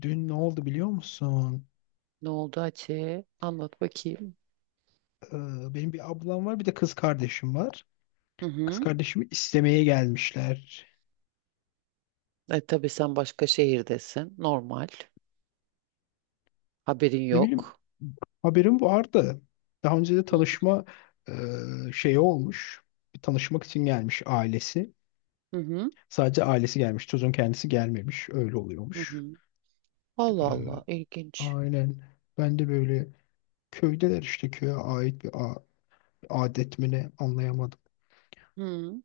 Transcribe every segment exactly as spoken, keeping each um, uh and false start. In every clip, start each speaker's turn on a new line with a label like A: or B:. A: Dün ne oldu biliyor musun?
B: Ne oldu Hatice? Anlat bakayım.
A: Ee, benim bir ablam var, bir de kız kardeşim var.
B: Hı
A: Kız
B: hı.
A: kardeşimi istemeye gelmişler.
B: E tabii sen başka şehirdesin. Normal. Haberin
A: Ne bileyim,
B: yok.
A: haberim vardı. Daha önce de tanışma e, şeyi olmuş. Bir tanışmak için gelmiş ailesi.
B: Hı hı.
A: Sadece ailesi gelmiş, çocuğun kendisi gelmemiş. Öyle
B: Hı
A: oluyormuş.
B: hı. Allah
A: Ee,
B: Allah. İlginç.
A: aynen. Ben de böyle köydeler işte köye ait bir a- adet mi ne anlayamadım.
B: Hı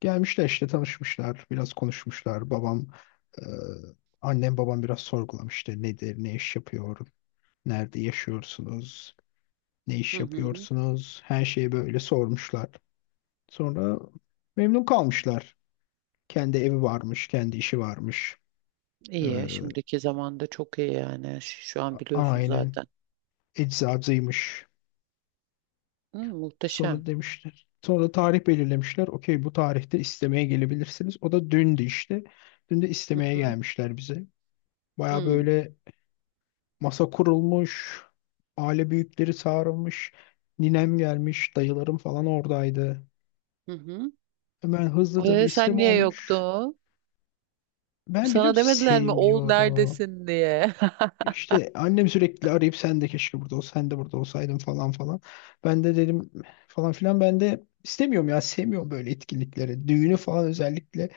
A: Gelmişler işte tanışmışlar, biraz konuşmuşlar. Babam, e, Annem babam biraz sorgulamış işte nedir, ne iş yapıyor, nerede yaşıyorsunuz, ne
B: hı.
A: iş
B: Hı.
A: yapıyorsunuz, her şeyi böyle sormuşlar. Sonra memnun kalmışlar. Kendi evi varmış, kendi işi varmış. E,
B: İyi. Şimdiki zamanda çok iyi yani. Ş- Şu an biliyorsun
A: aynen
B: zaten.
A: eczacıymış.
B: Hı, muhteşem.
A: Sonra demişler. Sonra tarih belirlemişler. Okey, bu tarihte istemeye gelebilirsiniz. O da dündü işte. Dün de
B: Hı
A: istemeye
B: hı.
A: gelmişler bize. Baya
B: Hı
A: böyle Masa kurulmuş, aile büyükleri çağrılmış, ninem gelmiş, dayılarım falan oradaydı.
B: hı. Hı.
A: Hemen hızlıca bir
B: E, sen
A: isteme
B: niye
A: olmuş.
B: yoktun?
A: Ben biliyor
B: Sana
A: musun
B: demediler mi oğul
A: sevmiyorum.
B: neredesin diye?
A: İşte annem sürekli arayıp sen de keşke burada ol, sen de burada olsaydın falan falan. Ben de dedim falan filan, ben de istemiyorum ya, sevmiyorum böyle etkinlikleri. Düğünü falan özellikle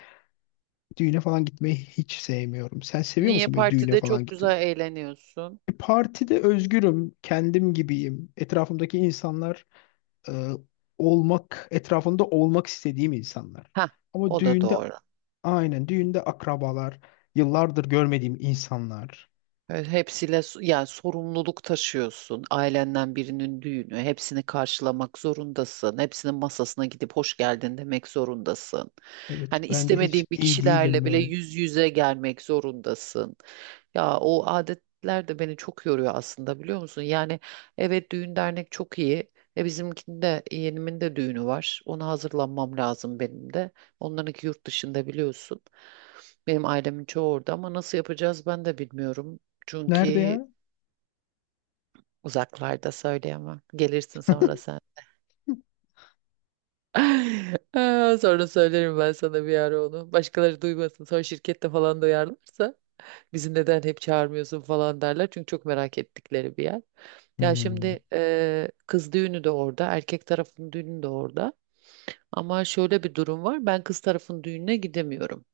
A: düğüne falan gitmeyi hiç sevmiyorum. Sen seviyor
B: Niye
A: musun böyle düğüne
B: partide
A: falan
B: çok
A: gitmeyi?
B: güzel eğleniyorsun?
A: E, Partide özgürüm, kendim gibiyim. Etrafımdaki insanlar e, olmak etrafında olmak istediğim insanlar.
B: Ha,
A: Ama
B: o da
A: düğünde,
B: doğru.
A: aynen, düğünde akrabalar, yıllardır görmediğim insanlar.
B: Evet, hepsiyle s- yani sorumluluk taşıyorsun. Ailenden birinin düğünü, hepsini karşılamak zorundasın. Hepsinin masasına gidip hoş geldin demek zorundasın.
A: Evet,
B: Hani
A: ben de hiç
B: istemediğin bir
A: iyi değilim
B: kişilerle bile
A: böyle.
B: yüz yüze gelmek zorundasın. Ya o adetler de beni çok yoruyor aslında biliyor musun? Yani evet düğün dernek çok iyi. E bizimkinde yeğenimin de düğünü var. Ona hazırlanmam lazım benim de. Onlarınki yurt dışında biliyorsun. Benim ailemin çoğu orada ama nasıl yapacağız ben de bilmiyorum.
A: Nerede
B: Çünkü
A: ya?
B: uzaklarda söyleyemem. Gelirsin sonra sen. Aa, sonra söylerim ben sana bir ara onu. Başkaları duymasın. Sonra şirkette falan duyarlarsa bizi neden hep çağırmıyorsun falan derler. Çünkü çok merak ettikleri bir yer. Ya
A: Hmm.
B: şimdi eee, kız düğünü de orada, erkek tarafın düğünü de orada. Ama şöyle bir durum var. Ben kız tarafın düğününe gidemiyorum.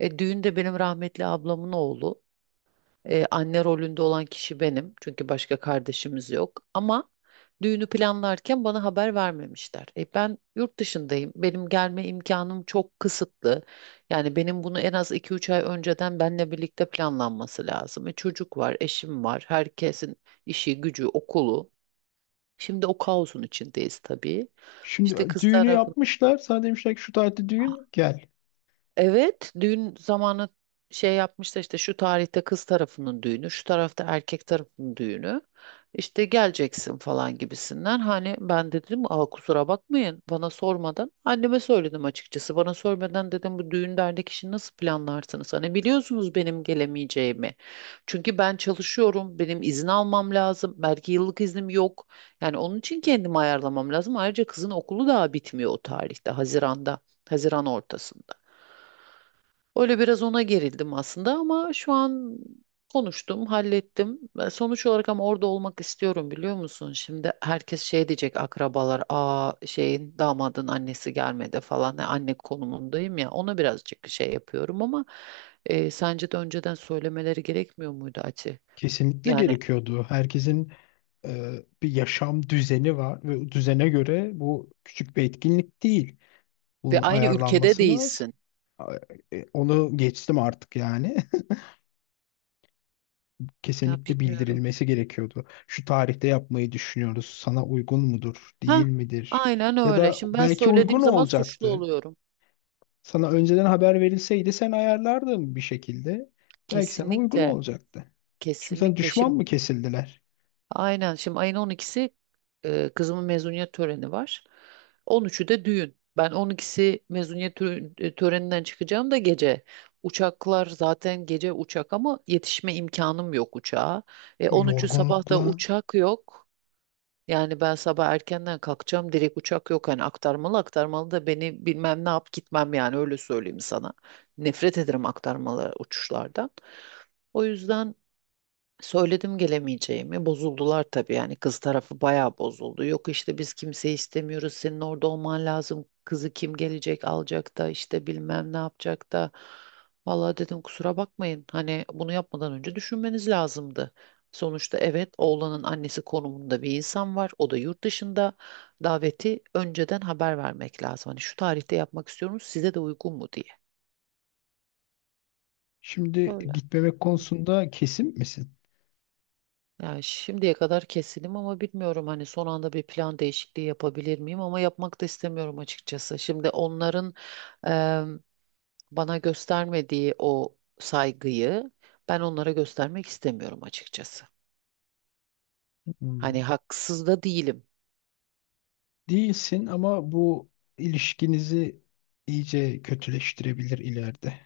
B: E, düğün de benim rahmetli ablamın oğlu. Ee, anne rolünde olan kişi benim. Çünkü başka kardeşimiz yok. Ama düğünü planlarken bana haber vermemişler. E, ben yurt dışındayım. Benim gelme imkanım çok kısıtlı. Yani benim bunu en az iki üç ay önceden benle birlikte planlanması lazım. E, çocuk var, eşim var. Herkesin işi, gücü, okulu. Şimdi o kaosun içindeyiz tabii.
A: Şimdi
B: İşte
A: e,
B: kız
A: düğünü
B: tarafı.
A: yapmışlar. Sana demişler ki şu tarihte düğün, gel.
B: Evet, düğün zamanı şey yapmışlar işte şu tarihte kız tarafının düğünü, şu tarafta erkek tarafının düğünü. İşte geleceksin falan gibisinden. Hani ben de dedim aa, kusura bakmayın bana sormadan. Anneme söyledim açıkçası. Bana sormadan dedim bu düğün dernek işini nasıl planlarsınız? Hani biliyorsunuz benim gelemeyeceğimi. Çünkü ben çalışıyorum. Benim izin almam lazım. Belki yıllık iznim yok. Yani onun için kendimi ayarlamam lazım. Ayrıca kızın okulu daha bitmiyor o tarihte. Haziran'da. Haziran ortasında. Öyle biraz ona gerildim aslında ama şu an konuştum, hallettim. Ben sonuç olarak ama orada olmak istiyorum biliyor musun? Şimdi herkes şey diyecek akrabalar, aa şeyin damadın annesi gelmedi falan. Yani anne konumundayım ya ona birazcık şey yapıyorum ama e, sence de önceden söylemeleri gerekmiyor muydu Ati?
A: Kesinlikle
B: Yani
A: gerekiyordu. Herkesin e, bir yaşam düzeni var ve o düzene göre bu küçük bir etkinlik değil.
B: ve
A: Bunun
B: aynı ülkede
A: ayarlanması lazım.
B: değilsin.
A: A- e, Onu geçtim artık yani.
B: Ya
A: Kesinlikle
B: bilmiyorum.
A: bildirilmesi gerekiyordu. Şu tarihte yapmayı düşünüyoruz. Sana uygun mudur, değil
B: Ha,
A: midir?
B: aynen
A: Ya
B: öyle.
A: da
B: Şimdi ben
A: belki
B: söylediğim
A: uygun
B: zaman suçlu
A: olacaktı.
B: oluyorum.
A: Sana önceden haber verilseydi sen ayarlardın bir şekilde. Belki sana uygun
B: Kesinlikle,
A: olacaktı. Şimdi sen
B: kesinlikle.
A: düşman
B: Şimdi.
A: mı kesildiler?
B: Aynen. Şimdi ayın on ikisi e, kızımın mezuniyet töreni var. On üçü de düğün. Ben on ikisi mezuniyet tö- e, töreninden çıkacağım da gece. Uçaklar zaten gece uçak ama yetişme imkanım yok uçağa. E,
A: Bu
B: on üçü sabah da
A: yorgunlukla
B: uçak yok. Yani ben sabah erkenden kalkacağım. Direkt uçak yok. Hani aktarmalı aktarmalı da beni bilmem ne yap gitmem yani öyle söyleyeyim sana. Nefret ederim aktarmalı uçuşlardan. O yüzden söyledim gelemeyeceğimi. Bozuldular tabii yani kız tarafı bayağı bozuldu. Yok işte biz kimseyi istemiyoruz. Senin orada olman lazım. Kızı kim gelecek alacak da işte bilmem ne yapacak da. Vallahi dedim kusura bakmayın. Hani bunu yapmadan önce düşünmeniz lazımdı. Sonuçta evet oğlanın annesi konumunda bir insan var. O da yurt dışında. Daveti önceden haber vermek lazım. Hani şu tarihte yapmak istiyorum size de uygun mu diye.
A: şimdi
B: Öyle.
A: gitmemek konusunda kesin misin?
B: Yani şimdiye kadar kesinim ama bilmiyorum hani son anda bir plan değişikliği yapabilir miyim ama yapmak da istemiyorum açıkçası. Şimdi onların em, bana göstermediği o saygıyı ben onlara göstermek istemiyorum açıkçası.
A: Hmm.
B: Hani haksız da değilim.
A: Değilsin, ama bu ilişkinizi iyice kötüleştirebilir ileride.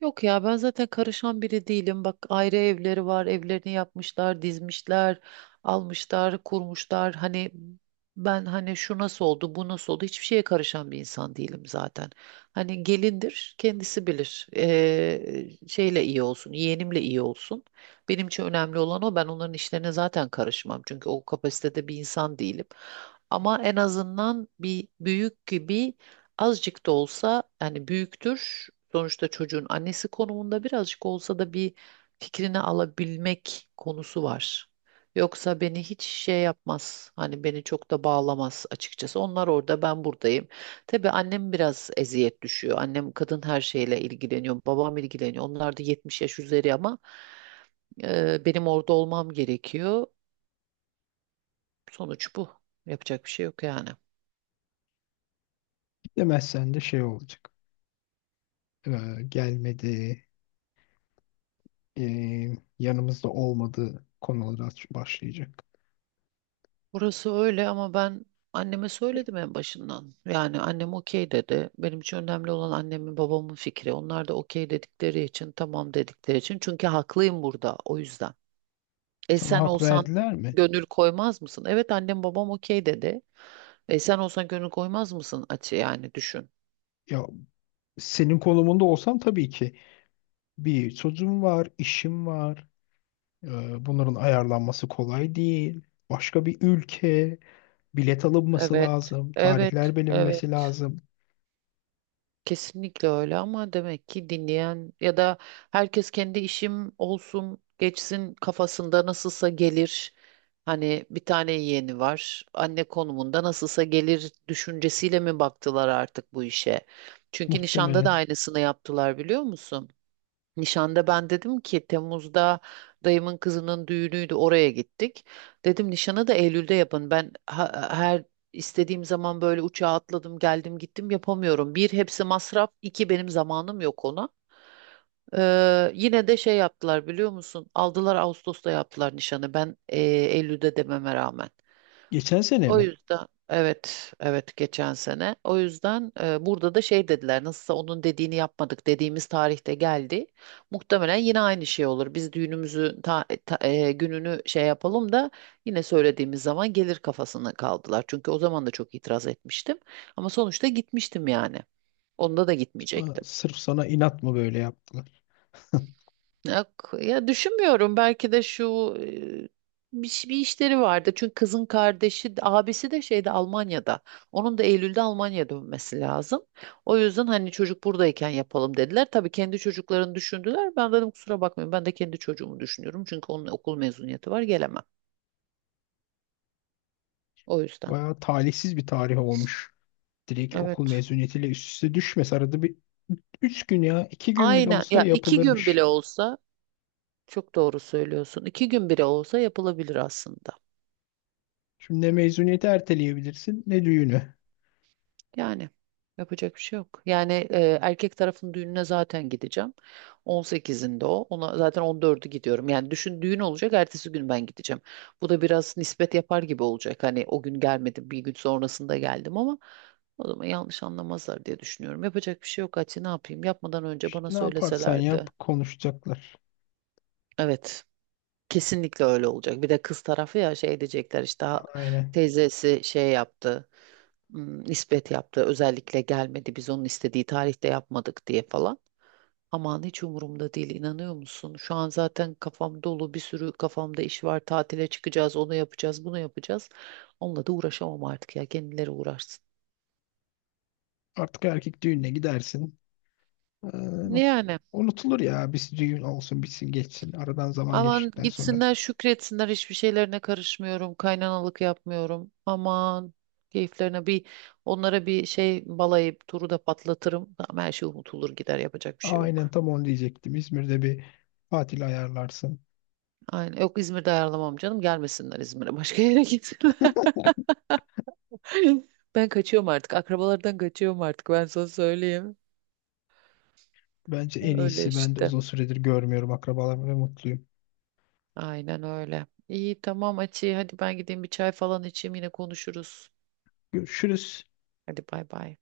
B: Yok ya ben zaten karışan biri değilim. Bak ayrı evleri var. Evlerini yapmışlar, dizmişler, almışlar, kurmuşlar. Hani ben hani şu nasıl oldu, bu nasıl oldu hiçbir şeye karışan bir insan değilim zaten. Hani gelindir, kendisi bilir. Ee, şeyle iyi olsun, yeğenimle iyi olsun. Benim için önemli olan o. Ben onların işlerine zaten karışmam. Çünkü o kapasitede bir insan değilim. Ama en azından bir büyük gibi azıcık da olsa yani büyüktür. Sonuçta çocuğun annesi konumunda birazcık olsa da bir fikrini alabilmek konusu var. Yoksa beni hiç şey yapmaz. Hani beni çok da bağlamaz açıkçası. Onlar orada, ben buradayım. Tabii annem biraz eziyet düşüyor. Annem kadın her şeyle ilgileniyor. Babam ilgileniyor. Onlar da yetmiş yaş üzeri ama e, benim orada olmam gerekiyor. Sonuç bu. Yapacak bir şey yok yani.
A: Demezsen de şey olacak. Ee, Gelmedi, ee, yanımızda olmadı konulara aç- başlayacak.
B: Burası öyle ama ben anneme
A: E,
B: söyledim en başından. Yani annem okey dedi. Benim için önemli olan annemin babamın fikri. Onlar da okey dedikleri için, tamam dedikleri için. Çünkü haklıyım burada o yüzden. E
A: Sana
B: sen
A: hak
B: olsan
A: verdiler mi?
B: gönül koymaz mısın? Evet annem babam okey dedi. E sen olsan gönül koymaz mısın? Açı yani düşün.
A: Ya, senin konumunda olsam tabii ki bir çocuğum var, işim var. Ee, Bunların ayarlanması kolay değil. Başka bir ülke, bilet alınması
B: Evet,
A: lazım,
B: evet,
A: tarihler bilinmesi
B: evet.
A: lazım.
B: Kesinlikle öyle ama demek ki dinleyen ya da herkes kendi işim olsun geçsin kafasında nasılsa gelir. Hani bir tane yeğeni var. Anne konumunda nasılsa gelir düşüncesiyle mi baktılar artık bu işe? Çünkü nişanda da
A: Muhtemelen.
B: aynısını yaptılar biliyor musun? Nişanda ben dedim ki Temmuz'da dayımın kızının düğünüydü oraya gittik. Dedim nişanı da Eylül'de yapın. Ben ha- her istediğim zaman böyle uçağa atladım geldim gittim yapamıyorum. Bir hepsi masraf, iki benim zamanım yok ona. Ee, yine de şey yaptılar biliyor musun? Aldılar Ağustos'ta yaptılar nişanı. Ben e, Eylül'de dememe rağmen.
A: Geçen sene
B: O
A: mi?
B: yüzden evet evet geçen sene. O yüzden e, burada da şey dediler nasılsa onun dediğini yapmadık dediğimiz tarihte geldi. Muhtemelen yine aynı şey olur. Biz düğünümüzü ta- ta- e, gününü şey yapalım da yine söylediğimiz zaman gelir kafasına kaldılar. Çünkü o zaman da çok itiraz etmiştim. Ama sonuçta gitmiştim yani. Onda da
A: Aa,
B: gitmeyecektim.
A: sırf sana inat mı böyle yaptılar?
B: Ya, k- ya düşünmüyorum belki de şu e, bir, ş- bir işleri vardı. Çünkü kızın kardeşi, de- abisi de şeyde Almanya'da. Onun da Eylül'de Almanya'ya dönmesi lazım. O yüzden hani çocuk buradayken yapalım dediler. Tabii kendi çocuklarını düşündüler. Ben dedim kusura bakmayın ben de kendi çocuğumu düşünüyorum. Çünkü onun okul mezuniyeti var gelemem. O yüzden.
A: Bayağı talihsiz bir tarih olmuş. Direkt okul
B: Evet.
A: mezuniyetiyle üst üste düşmez. Arada bir üç gün ya iki gün bile
B: Aynen
A: olsa
B: ya iki gün
A: yapılırmış.
B: bile olsa çok doğru söylüyorsun. İki gün bile olsa yapılabilir aslında.
A: Şimdi ne mezuniyeti erteleyebilirsin ne düğünü.
B: Yani yapacak bir şey yok. Yani e, erkek tarafın düğününe zaten gideceğim. on sekizinde o. Ona zaten on dördü gidiyorum. Yani düşün düğün olacak, ertesi gün ben gideceğim. Bu da biraz nispet yapar gibi olacak. Hani o gün gelmedim, bir gün sonrasında geldim ama o zaman yanlış anlamazlar diye düşünüyorum. Yapacak bir şey yok Hatice, ne yapayım? Yapmadan önce bana
A: İşte ne yaparsan yap
B: söyleselerdi.
A: konuşacaklar.
B: Evet. Kesinlikle öyle olacak. Bir de kız tarafı ya şey diyecekler işte "Ha,
A: Aynen.
B: teyzesi şey yaptı. Hmm, nispet yaptı. Özellikle gelmedi biz onun istediği tarihte yapmadık diye falan. Aman hiç umurumda değil inanıyor musun? Şu an zaten kafam dolu bir sürü kafamda iş var. Tatile çıkacağız, onu yapacağız, bunu yapacağız. Onunla da uğraşamam artık ya kendileri uğraşsın.
A: Artık erkek düğününe gidersin. Ee,
B: Yani
A: Unutulur ya. Biz düğün olsun, bitsin, geçsin. Aradan zaman
B: aman
A: geçtikten sonra.
B: gitsinler şükretsinler hiçbir şeylerine karışmıyorum. Kaynanalık yapmıyorum. Aman keyiflerine bir onlara bir şey balayıp turu da patlatırım. Tamam, her şey unutulur gider yapacak bir şey
A: Aynen,
B: yok.
A: tam onu diyecektim. İzmir'de bir tatil ayarlarsın.
B: Aynen. Yok İzmir'de ayarlamam canım. Gelmesinler İzmir'e. Başka yere gitsinler. Ben kaçıyorum artık. Akrabalardan kaçıyorum artık. Ben sana söyleyeyim.
A: Bence en
B: Öyle
A: iyisi. Ben de
B: işte.
A: uzun süredir görmüyorum akrabalarımı ve mutluyum.
B: Aynen öyle. İyi tamam Açı. Hadi ben gideyim bir çay falan içeyim. Yine konuşuruz.
A: Görüşürüz.
B: Hadi bay bay.